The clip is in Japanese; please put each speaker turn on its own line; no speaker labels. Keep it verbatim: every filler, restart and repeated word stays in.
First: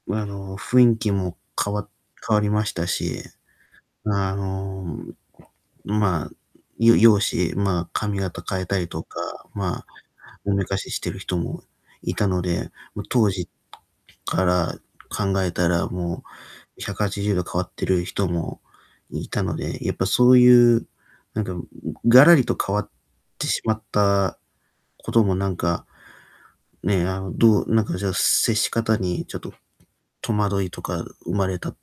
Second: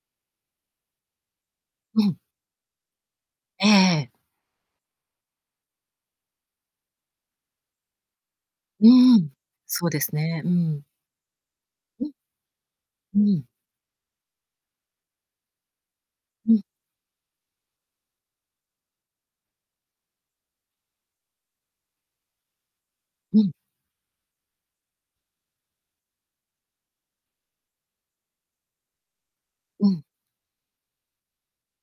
あの、雰囲気も変わ
うん。
変わりましたし、
ええええ。
あの、ま、よ容姿ま、髪型変えた
う
りと
ー
か、
ん、
ま、
そうですね、う
おめか
ん。
ししてる人も
うん。
いたので、ま、
う
当
ん。
時から考えたらも
うん。
うひゃくはちじゅうど変わってる人もいたので、やっぱそういう、なんか、ガラリと変わっ
う
て
ん。
しまったこともなんか、ねえ、あの、どうなんかじゃあ、接し方にちょっと
うん。
戸惑いとか生まれた